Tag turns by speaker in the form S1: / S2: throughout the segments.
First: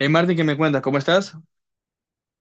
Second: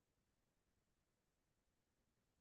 S1: Hey Martín, ¿qué me cuentas? ¿Cómo estás?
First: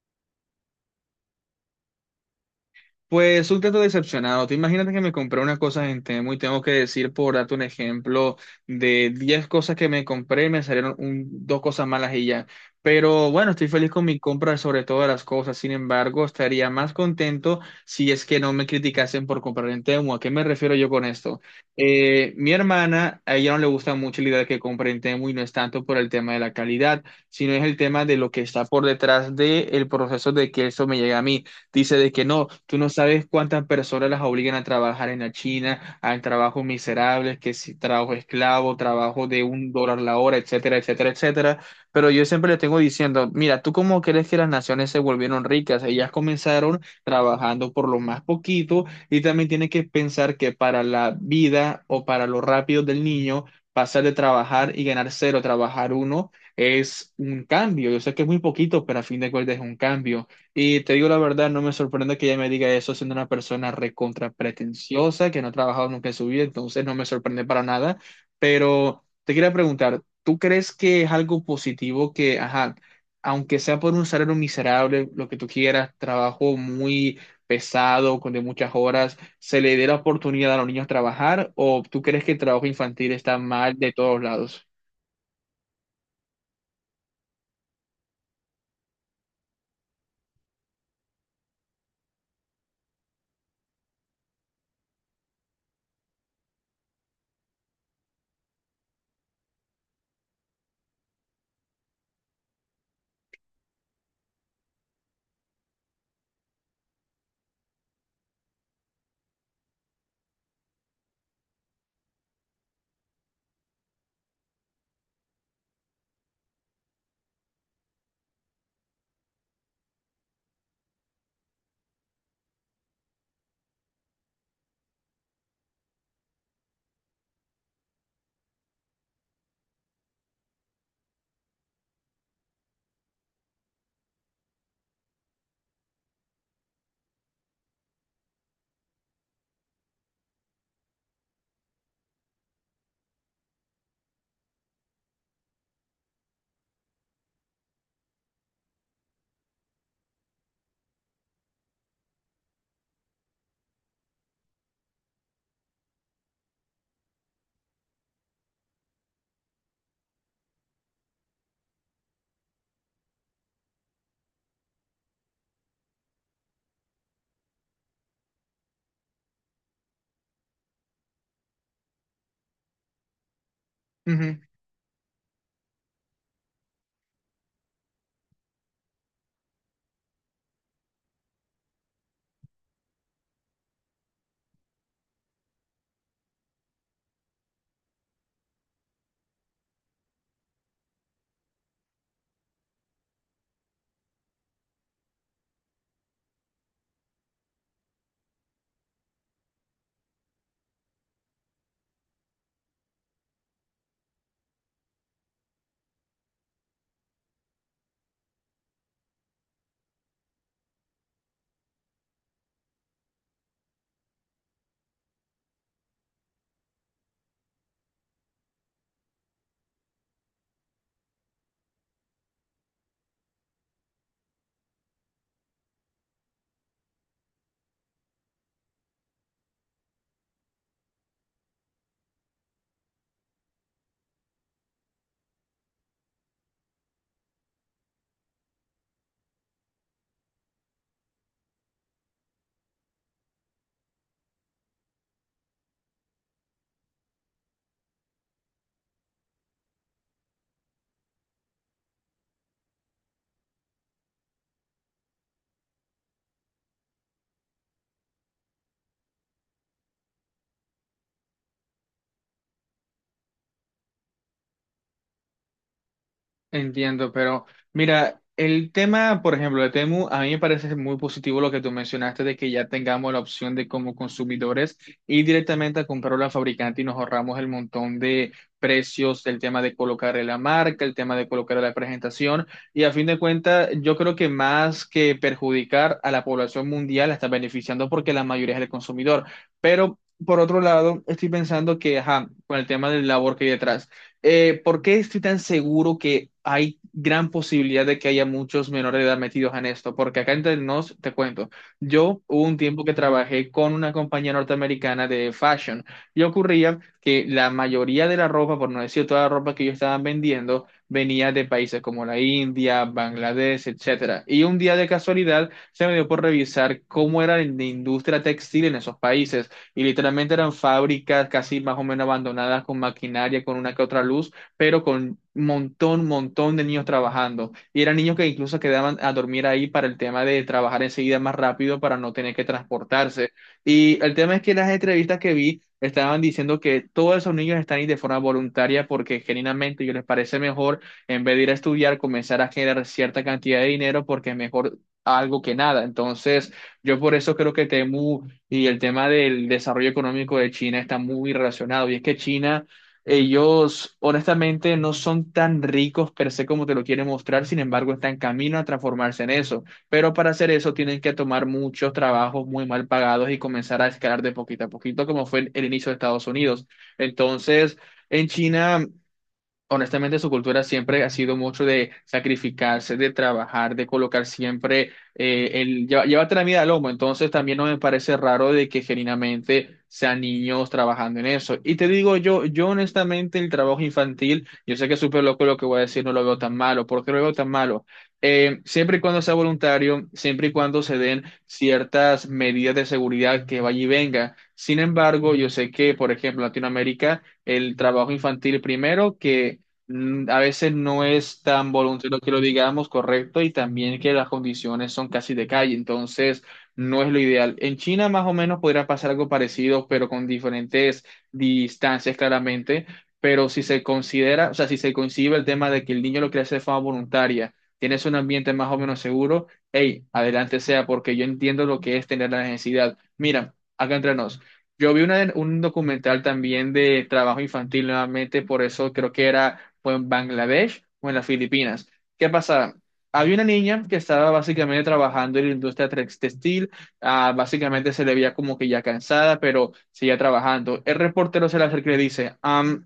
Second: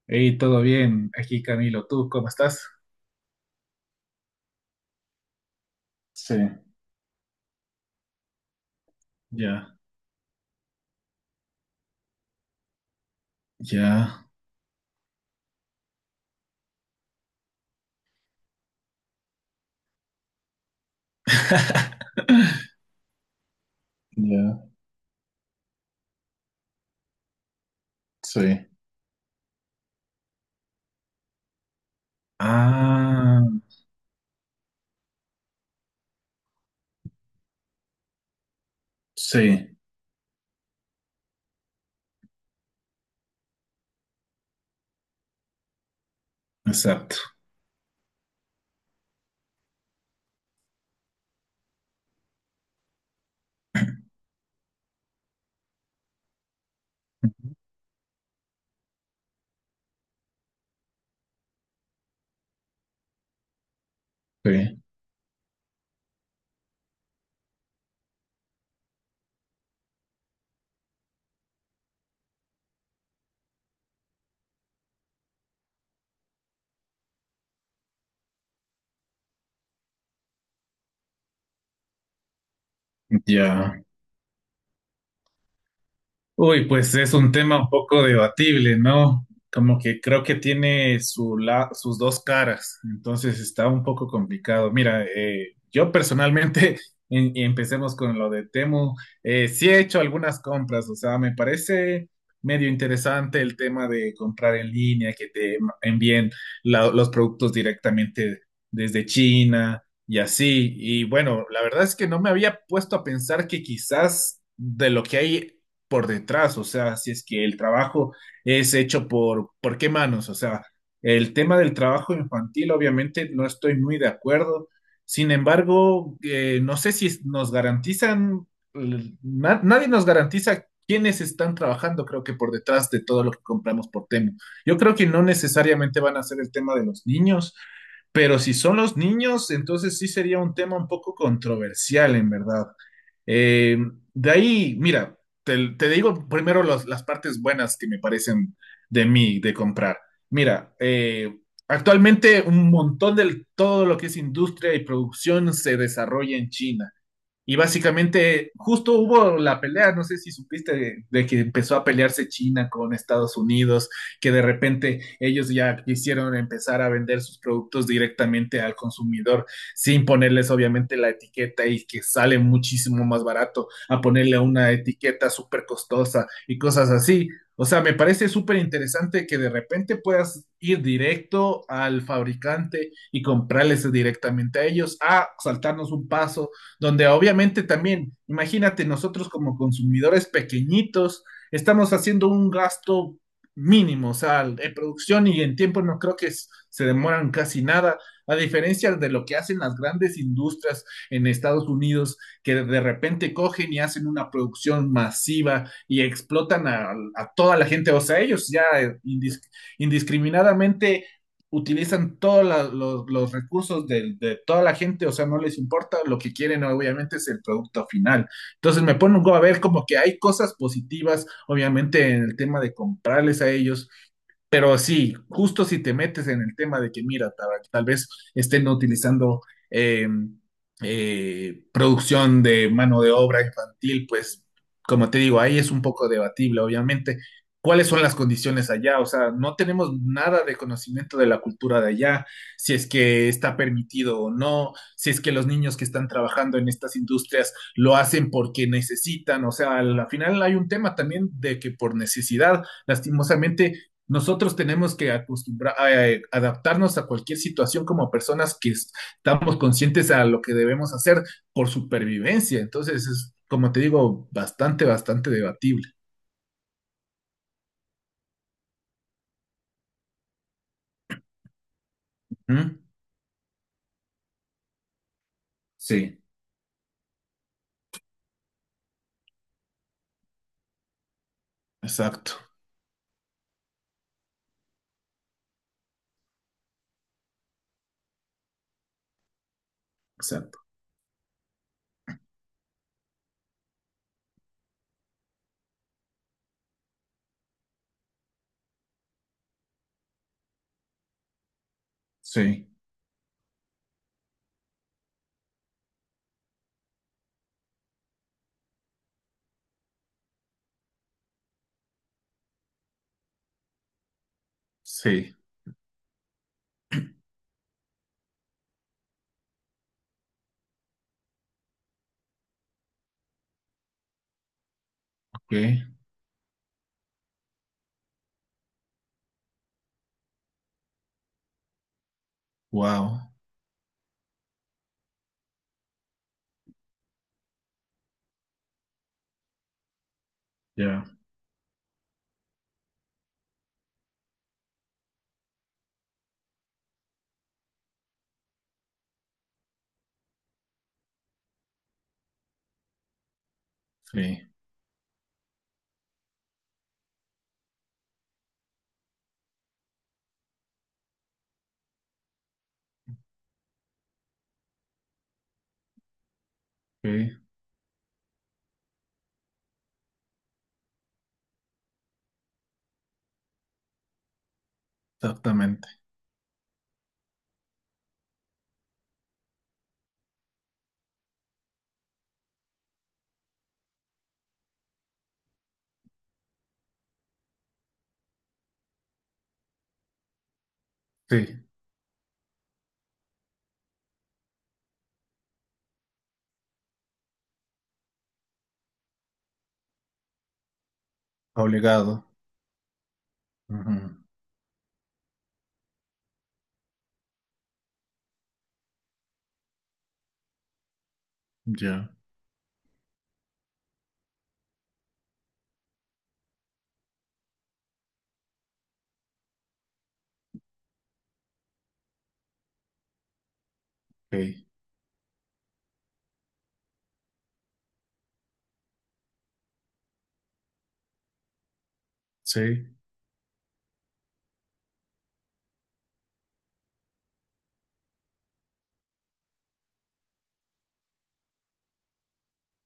S2: Hey, todo bien, aquí Camilo, ¿tú cómo estás?
S1: Pues un tanto decepcionado. Tú imagínate que me compré unas cosas en Temu
S2: Sí.
S1: y tengo que decir, por darte un ejemplo, de 10 cosas
S2: Ya,
S1: que me compré, me salieron dos cosas malas y ya. Pero bueno, estoy feliz con mi
S2: ya.
S1: compra sobre todas las cosas. Sin embargo, estaría más contento si es que no me criticasen por comprar en Temu. ¿A qué me refiero yo con esto? Mi hermana, a ella no le gusta mucho la idea de que
S2: Ya,
S1: compre en Temu y no es tanto por el tema de la calidad, sino es el tema de lo que está
S2: sí,
S1: por detrás del proceso de que eso me llegue a mí. Dice de que no, tú no sabes
S2: ah,
S1: cuántas personas las obligan a trabajar en la China, a trabajos miserables, que si trabajo esclavo, trabajo de un
S2: sí,
S1: dólar la hora, etcétera, etcétera, etcétera. Pero yo siempre le tengo diciendo, mira, ¿tú cómo crees que las naciones se volvieron ricas? Ellas comenzaron
S2: exacto,
S1: trabajando por lo más poquito y también tienes que pensar que para la vida o para lo rápido del niño, pasar de trabajar y ganar cero, a trabajar uno es un cambio. Yo sé que es muy poquito, pero a fin de cuentas es un cambio. Y te digo la verdad, no me sorprende que ella me diga eso siendo una persona recontra
S2: sí,
S1: pretenciosa, que no ha trabajado nunca en su vida, entonces no me sorprende para nada. Pero te quería preguntar, ¿tú crees que es algo positivo que, ajá, aunque sea por un salario miserable, lo que tú quieras, trabajo muy pesado, con de muchas horas, se le dé la oportunidad a los niños a trabajar? ¿O tú crees que el trabajo infantil está
S2: ya.
S1: mal de todos lados?
S2: Uy, pues es un tema un poco debatible, ¿no? Como que creo que tiene sus dos caras, entonces está un poco complicado. Mira, yo personalmente, y empecemos con lo de Temu. Sí he hecho algunas compras. O sea, me parece medio interesante el tema de comprar en línea, que te envíen los productos directamente desde China y así. Y bueno, la verdad es que no me había puesto a pensar que quizás de lo que hay por detrás, o sea, si es que el trabajo es hecho ¿por qué manos? O sea, el tema del trabajo infantil, obviamente, no estoy muy de acuerdo. Sin embargo, no sé si nos garantizan, nadie nos garantiza quiénes están trabajando, creo que por detrás de todo lo que compramos por Temu. Yo creo que no necesariamente van a ser el tema de los niños, pero si son los niños, entonces sí sería un tema un poco controversial, en verdad. Eh, de ahí, mira, te digo primero las partes buenas que me parecen de mí, de comprar. Mira, actualmente un montón de todo lo que es industria y producción se desarrolla en China. Y básicamente, justo hubo la pelea, no sé si supiste, de que empezó a pelearse China con Estados Unidos, que de repente ellos ya quisieron empezar a vender sus productos directamente al consumidor, sin ponerles obviamente la etiqueta y que sale muchísimo más barato a ponerle una etiqueta súper costosa y cosas así. O sea, me parece súper interesante que de repente puedas ir directo al fabricante y comprarles directamente a ellos, a saltarnos un paso donde obviamente también, imagínate, nosotros como consumidores pequeñitos, estamos haciendo un gasto mínimo. O sea, en producción y en tiempo no creo que se demoran casi nada, a diferencia de lo que hacen las grandes industrias en Estados Unidos, que de repente cogen y hacen una producción masiva y explotan a toda la gente. O sea, ellos ya indiscriminadamente utilizan todos los recursos de toda la gente. O sea, no les importa, lo que quieren obviamente es el producto final. Entonces me pongo a ver como que hay cosas positivas, obviamente en el tema de comprarles a ellos, pero sí, justo si te metes en el tema de que, mira, tal vez estén utilizando eh, producción de mano de obra infantil, pues, como te digo, ahí es un poco debatible, obviamente. ¿Cuáles son las condiciones allá? O sea, no tenemos nada de conocimiento de la cultura de allá, si es que está permitido o no, si es que los niños que están trabajando en estas industrias lo hacen porque necesitan. O sea, al final hay un tema también de que por necesidad, lastimosamente, nosotros tenemos que acostumbrar, adaptarnos a cualquier situación como personas que estamos conscientes a lo que debemos hacer por supervivencia. Entonces, es, como te digo, bastante debatible.
S1: Entiendo, pero mira, el tema, por ejemplo, de Temu, a mí me parece muy positivo lo que tú mencionaste de que ya
S2: ¿Mm?
S1: tengamos la opción de como consumidores ir directamente a
S2: Sí,
S1: comprarlo al fabricante y nos ahorramos el montón de precios, el tema de colocar la marca, el tema de colocar la
S2: exacto,
S1: presentación, y a fin de cuentas yo creo que más que perjudicar a la población mundial la está beneficiando porque la mayoría es el consumidor, pero por
S2: exacto.
S1: otro lado estoy pensando que ajá, con el tema del labor que hay detrás, ¿por qué estoy tan seguro que hay gran posibilidad de que haya muchos menores de edad metidos en esto? Porque acá entre nos, te cuento, yo hubo un
S2: Sí,
S1: tiempo que trabajé con una compañía norteamericana de fashion y ocurría que la mayoría de la ropa, por no decir toda la ropa que ellos estaban vendiendo, venía de países como la India, Bangladesh, etcétera. Y un día de
S2: sí,
S1: casualidad se me dio por revisar cómo era la industria textil en esos países y literalmente eran fábricas casi más o menos abandonadas con maquinaria, con una que otra luz, pero con
S2: ok,
S1: montón, montón de niños trabajando. Y eran niños que incluso quedaban a dormir ahí para el tema de trabajar enseguida más rápido para no tener que
S2: wow,
S1: transportarse. Y el tema es que las entrevistas que vi estaban diciendo que todos esos niños están ahí de forma voluntaria porque genuinamente ellos les parece mejor,
S2: ya,
S1: en vez de ir a estudiar, comenzar a generar cierta cantidad de dinero porque es mejor algo que nada. Entonces, yo por eso creo que Temu y el tema del desarrollo económico de China está muy relacionado. Y es que China, ellos
S2: sí,
S1: honestamente no son tan ricos per se como te lo quieren mostrar, sin embargo, están en camino a transformarse en eso. Pero para hacer eso tienen que tomar muchos trabajos muy mal pagados y comenzar a escalar de poquito a poquito, como fue el inicio de Estados Unidos.
S2: ok,
S1: Entonces, en China... Honestamente, su cultura siempre ha sido mucho de sacrificarse, de trabajar, de colocar siempre
S2: exactamente.
S1: llévate la vida al lomo. Entonces, también no me parece raro de que genuinamente sean niños trabajando en eso. Y te digo yo, yo honestamente, el trabajo infantil, yo sé que es súper loco lo que voy a decir, no lo veo tan malo. ¿Por qué lo veo tan malo? Siempre y cuando sea voluntario, siempre y cuando se den
S2: Sí,
S1: ciertas medidas de seguridad que vaya y venga. Sin embargo, yo sé que, por ejemplo, en Latinoamérica el trabajo infantil primero, que a veces no es tan voluntario
S2: obligado.
S1: que lo digamos, correcto, y
S2: Ujú,
S1: también que las condiciones son casi de calle, entonces no es lo ideal. En China más o menos podría pasar algo parecido, pero con diferentes
S2: ya,
S1: distancias claramente, pero si se considera, o sea, si se concibe el tema de que el niño lo quiere hacer de forma voluntaria, tienes un ambiente más o menos seguro, hey, adelante sea, porque yo entiendo lo que es tener la necesidad. Mira, acá entre nos.
S2: ok,
S1: Yo vi un documental también de trabajo infantil nuevamente, por eso creo que era o en Bangladesh o en las Filipinas. ¿Qué pasaba?
S2: sí,
S1: Había una niña que estaba básicamente trabajando en la industria textil, ah, básicamente se le veía como que ya cansada, pero seguía trabajando. El reportero se le acerca y le dice,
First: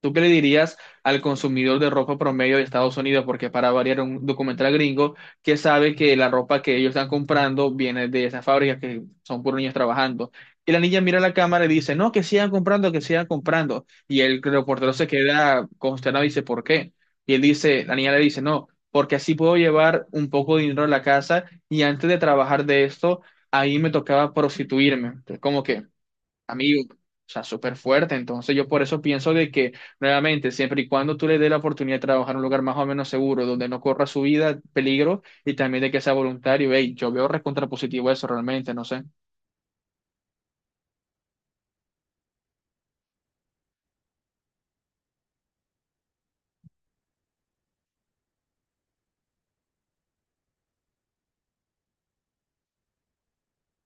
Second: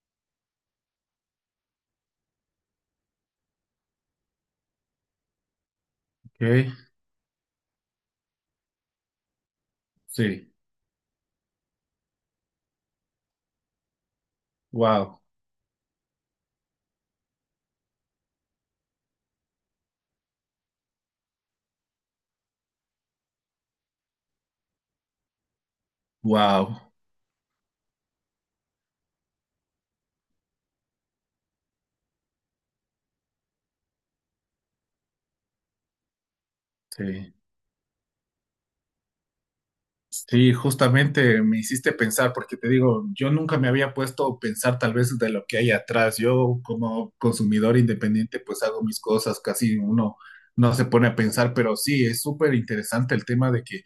S1: ¿Tú qué le dirías al consumidor de ropa promedio de Estados Unidos? Porque para variar un documental gringo que sabe que la ropa
S2: ok,
S1: que ellos están comprando viene de esas fábricas que son puros niños trabajando."
S2: sí,
S1: Y la niña mira la cámara y dice, no, que sigan comprando, que sigan comprando. Y el reportero se
S2: wow,
S1: queda consternado y dice, ¿por qué? Y él dice, la niña le dice, no, porque así puedo llevar un poco de dinero a la casa y antes de trabajar de esto, ahí me tocaba prostituirme. Entonces, ¿cómo que? Amigo,
S2: wow,
S1: o sea, súper fuerte. Entonces yo por eso pienso de que, nuevamente, siempre y cuando tú le des la oportunidad de trabajar en un lugar más o menos seguro, donde no corra su vida peligro y también de que sea voluntario, hey, yo veo
S2: sí.
S1: recontrapositivo eso realmente, no sé.
S2: Sí, justamente me hiciste pensar, porque te digo, yo nunca me había puesto a pensar tal vez de lo que hay atrás. Yo como consumidor independiente pues hago mis cosas, casi uno no se pone a pensar, pero sí, es súper interesante el tema de que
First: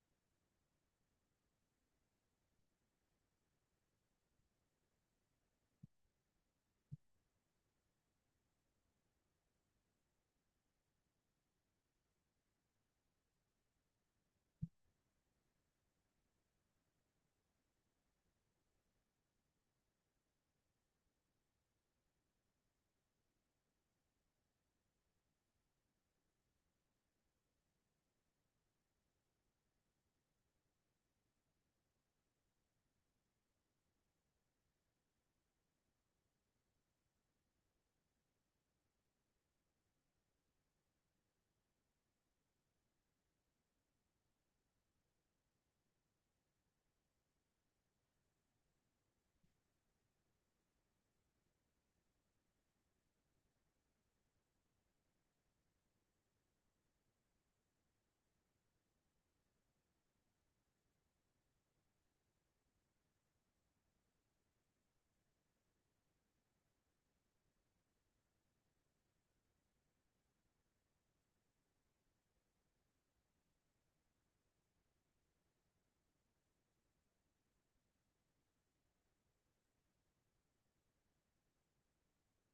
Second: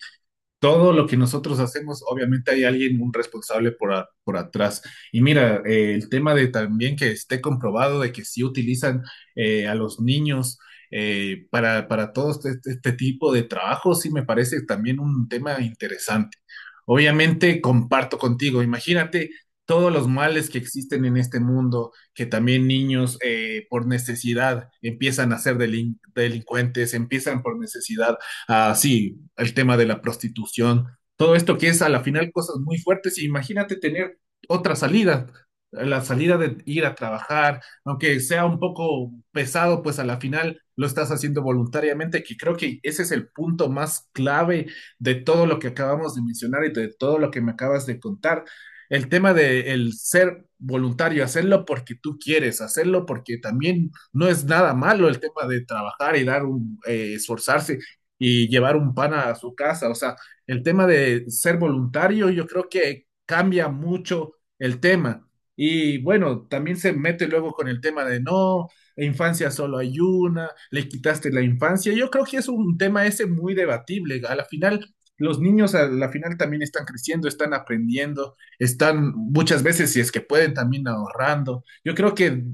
S2: todo lo que nosotros hacemos, obviamente hay alguien, un responsable por, por atrás. Y mira, el tema de también que esté comprobado de que sí utilizan a los niños para todo este este tipo de trabajo, sí me parece también un tema interesante. Obviamente comparto contigo, imagínate todos los males que existen en este mundo, que también niños por necesidad empiezan a ser delincuentes, empiezan por necesidad. Ah, sí, el tema de la prostitución, todo esto que es a la final cosas muy fuertes. Imagínate tener otra salida, la salida de ir a trabajar, aunque sea un poco pesado, pues a la final lo estás haciendo voluntariamente, que creo que ese es el punto más clave de todo lo que acabamos de mencionar y de todo lo que me acabas de contar. El tema de el ser voluntario, hacerlo porque tú quieres, hacerlo porque también no es nada malo el tema de trabajar y dar un, esforzarse y llevar un pan a su casa. O sea, el tema de ser voluntario yo creo que cambia mucho el tema. Y bueno, también se mete luego con el tema de no, infancia solo hay una, le quitaste la infancia. Yo creo que es un tema ese muy debatible. A la final, los niños a la final también están creciendo, están aprendiendo, están muchas veces, si es que pueden, también ahorrando. Yo creo que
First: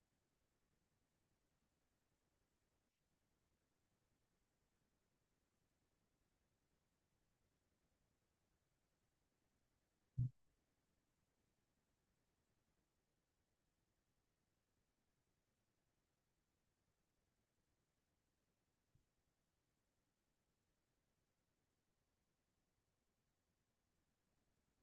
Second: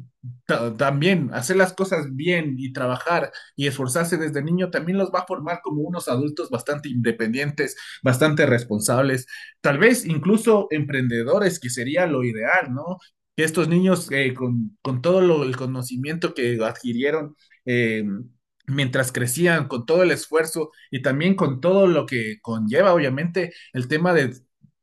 S2: también hacer las cosas bien y trabajar y esforzarse desde niño también los va a formar como unos adultos bastante independientes, bastante responsables, tal vez incluso emprendedores, que sería lo ideal, ¿no? Que estos niños con todo lo, el conocimiento que adquirieron, eh, mientras crecían, con todo el esfuerzo y también con todo lo que conlleva, obviamente, el tema de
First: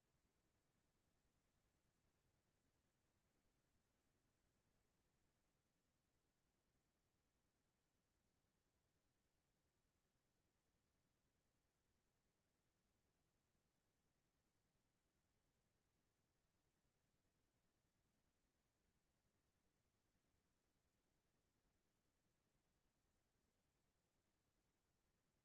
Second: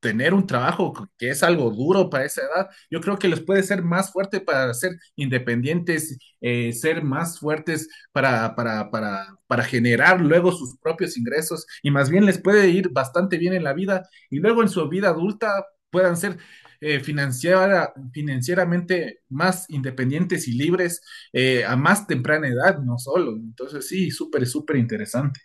S2: tener un trabajo que es algo duro para esa edad, yo creo que les puede ser más fuerte para ser independientes, ser más fuertes para generar luego sus propios ingresos y más bien les puede ir bastante bien en la vida y luego en su vida adulta puedan ser financieramente más independientes y libres a más temprana edad, no solo. Entonces sí, súper interesante.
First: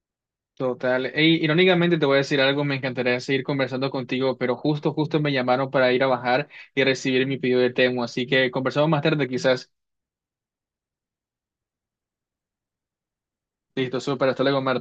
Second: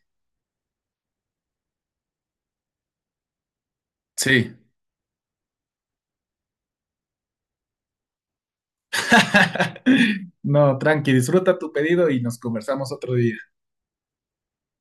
S1: Total. Ey, irónicamente te voy a decir algo, me encantaría seguir conversando contigo, pero
S2: Sí.
S1: justo, justo me llamaron para ir a bajar y recibir mi pedido de Temu, así que conversamos más tarde quizás.
S2: No, tranqui, disfruta tu pedido y nos conversamos otro día.
S1: Listo, súper, hasta luego, Marta.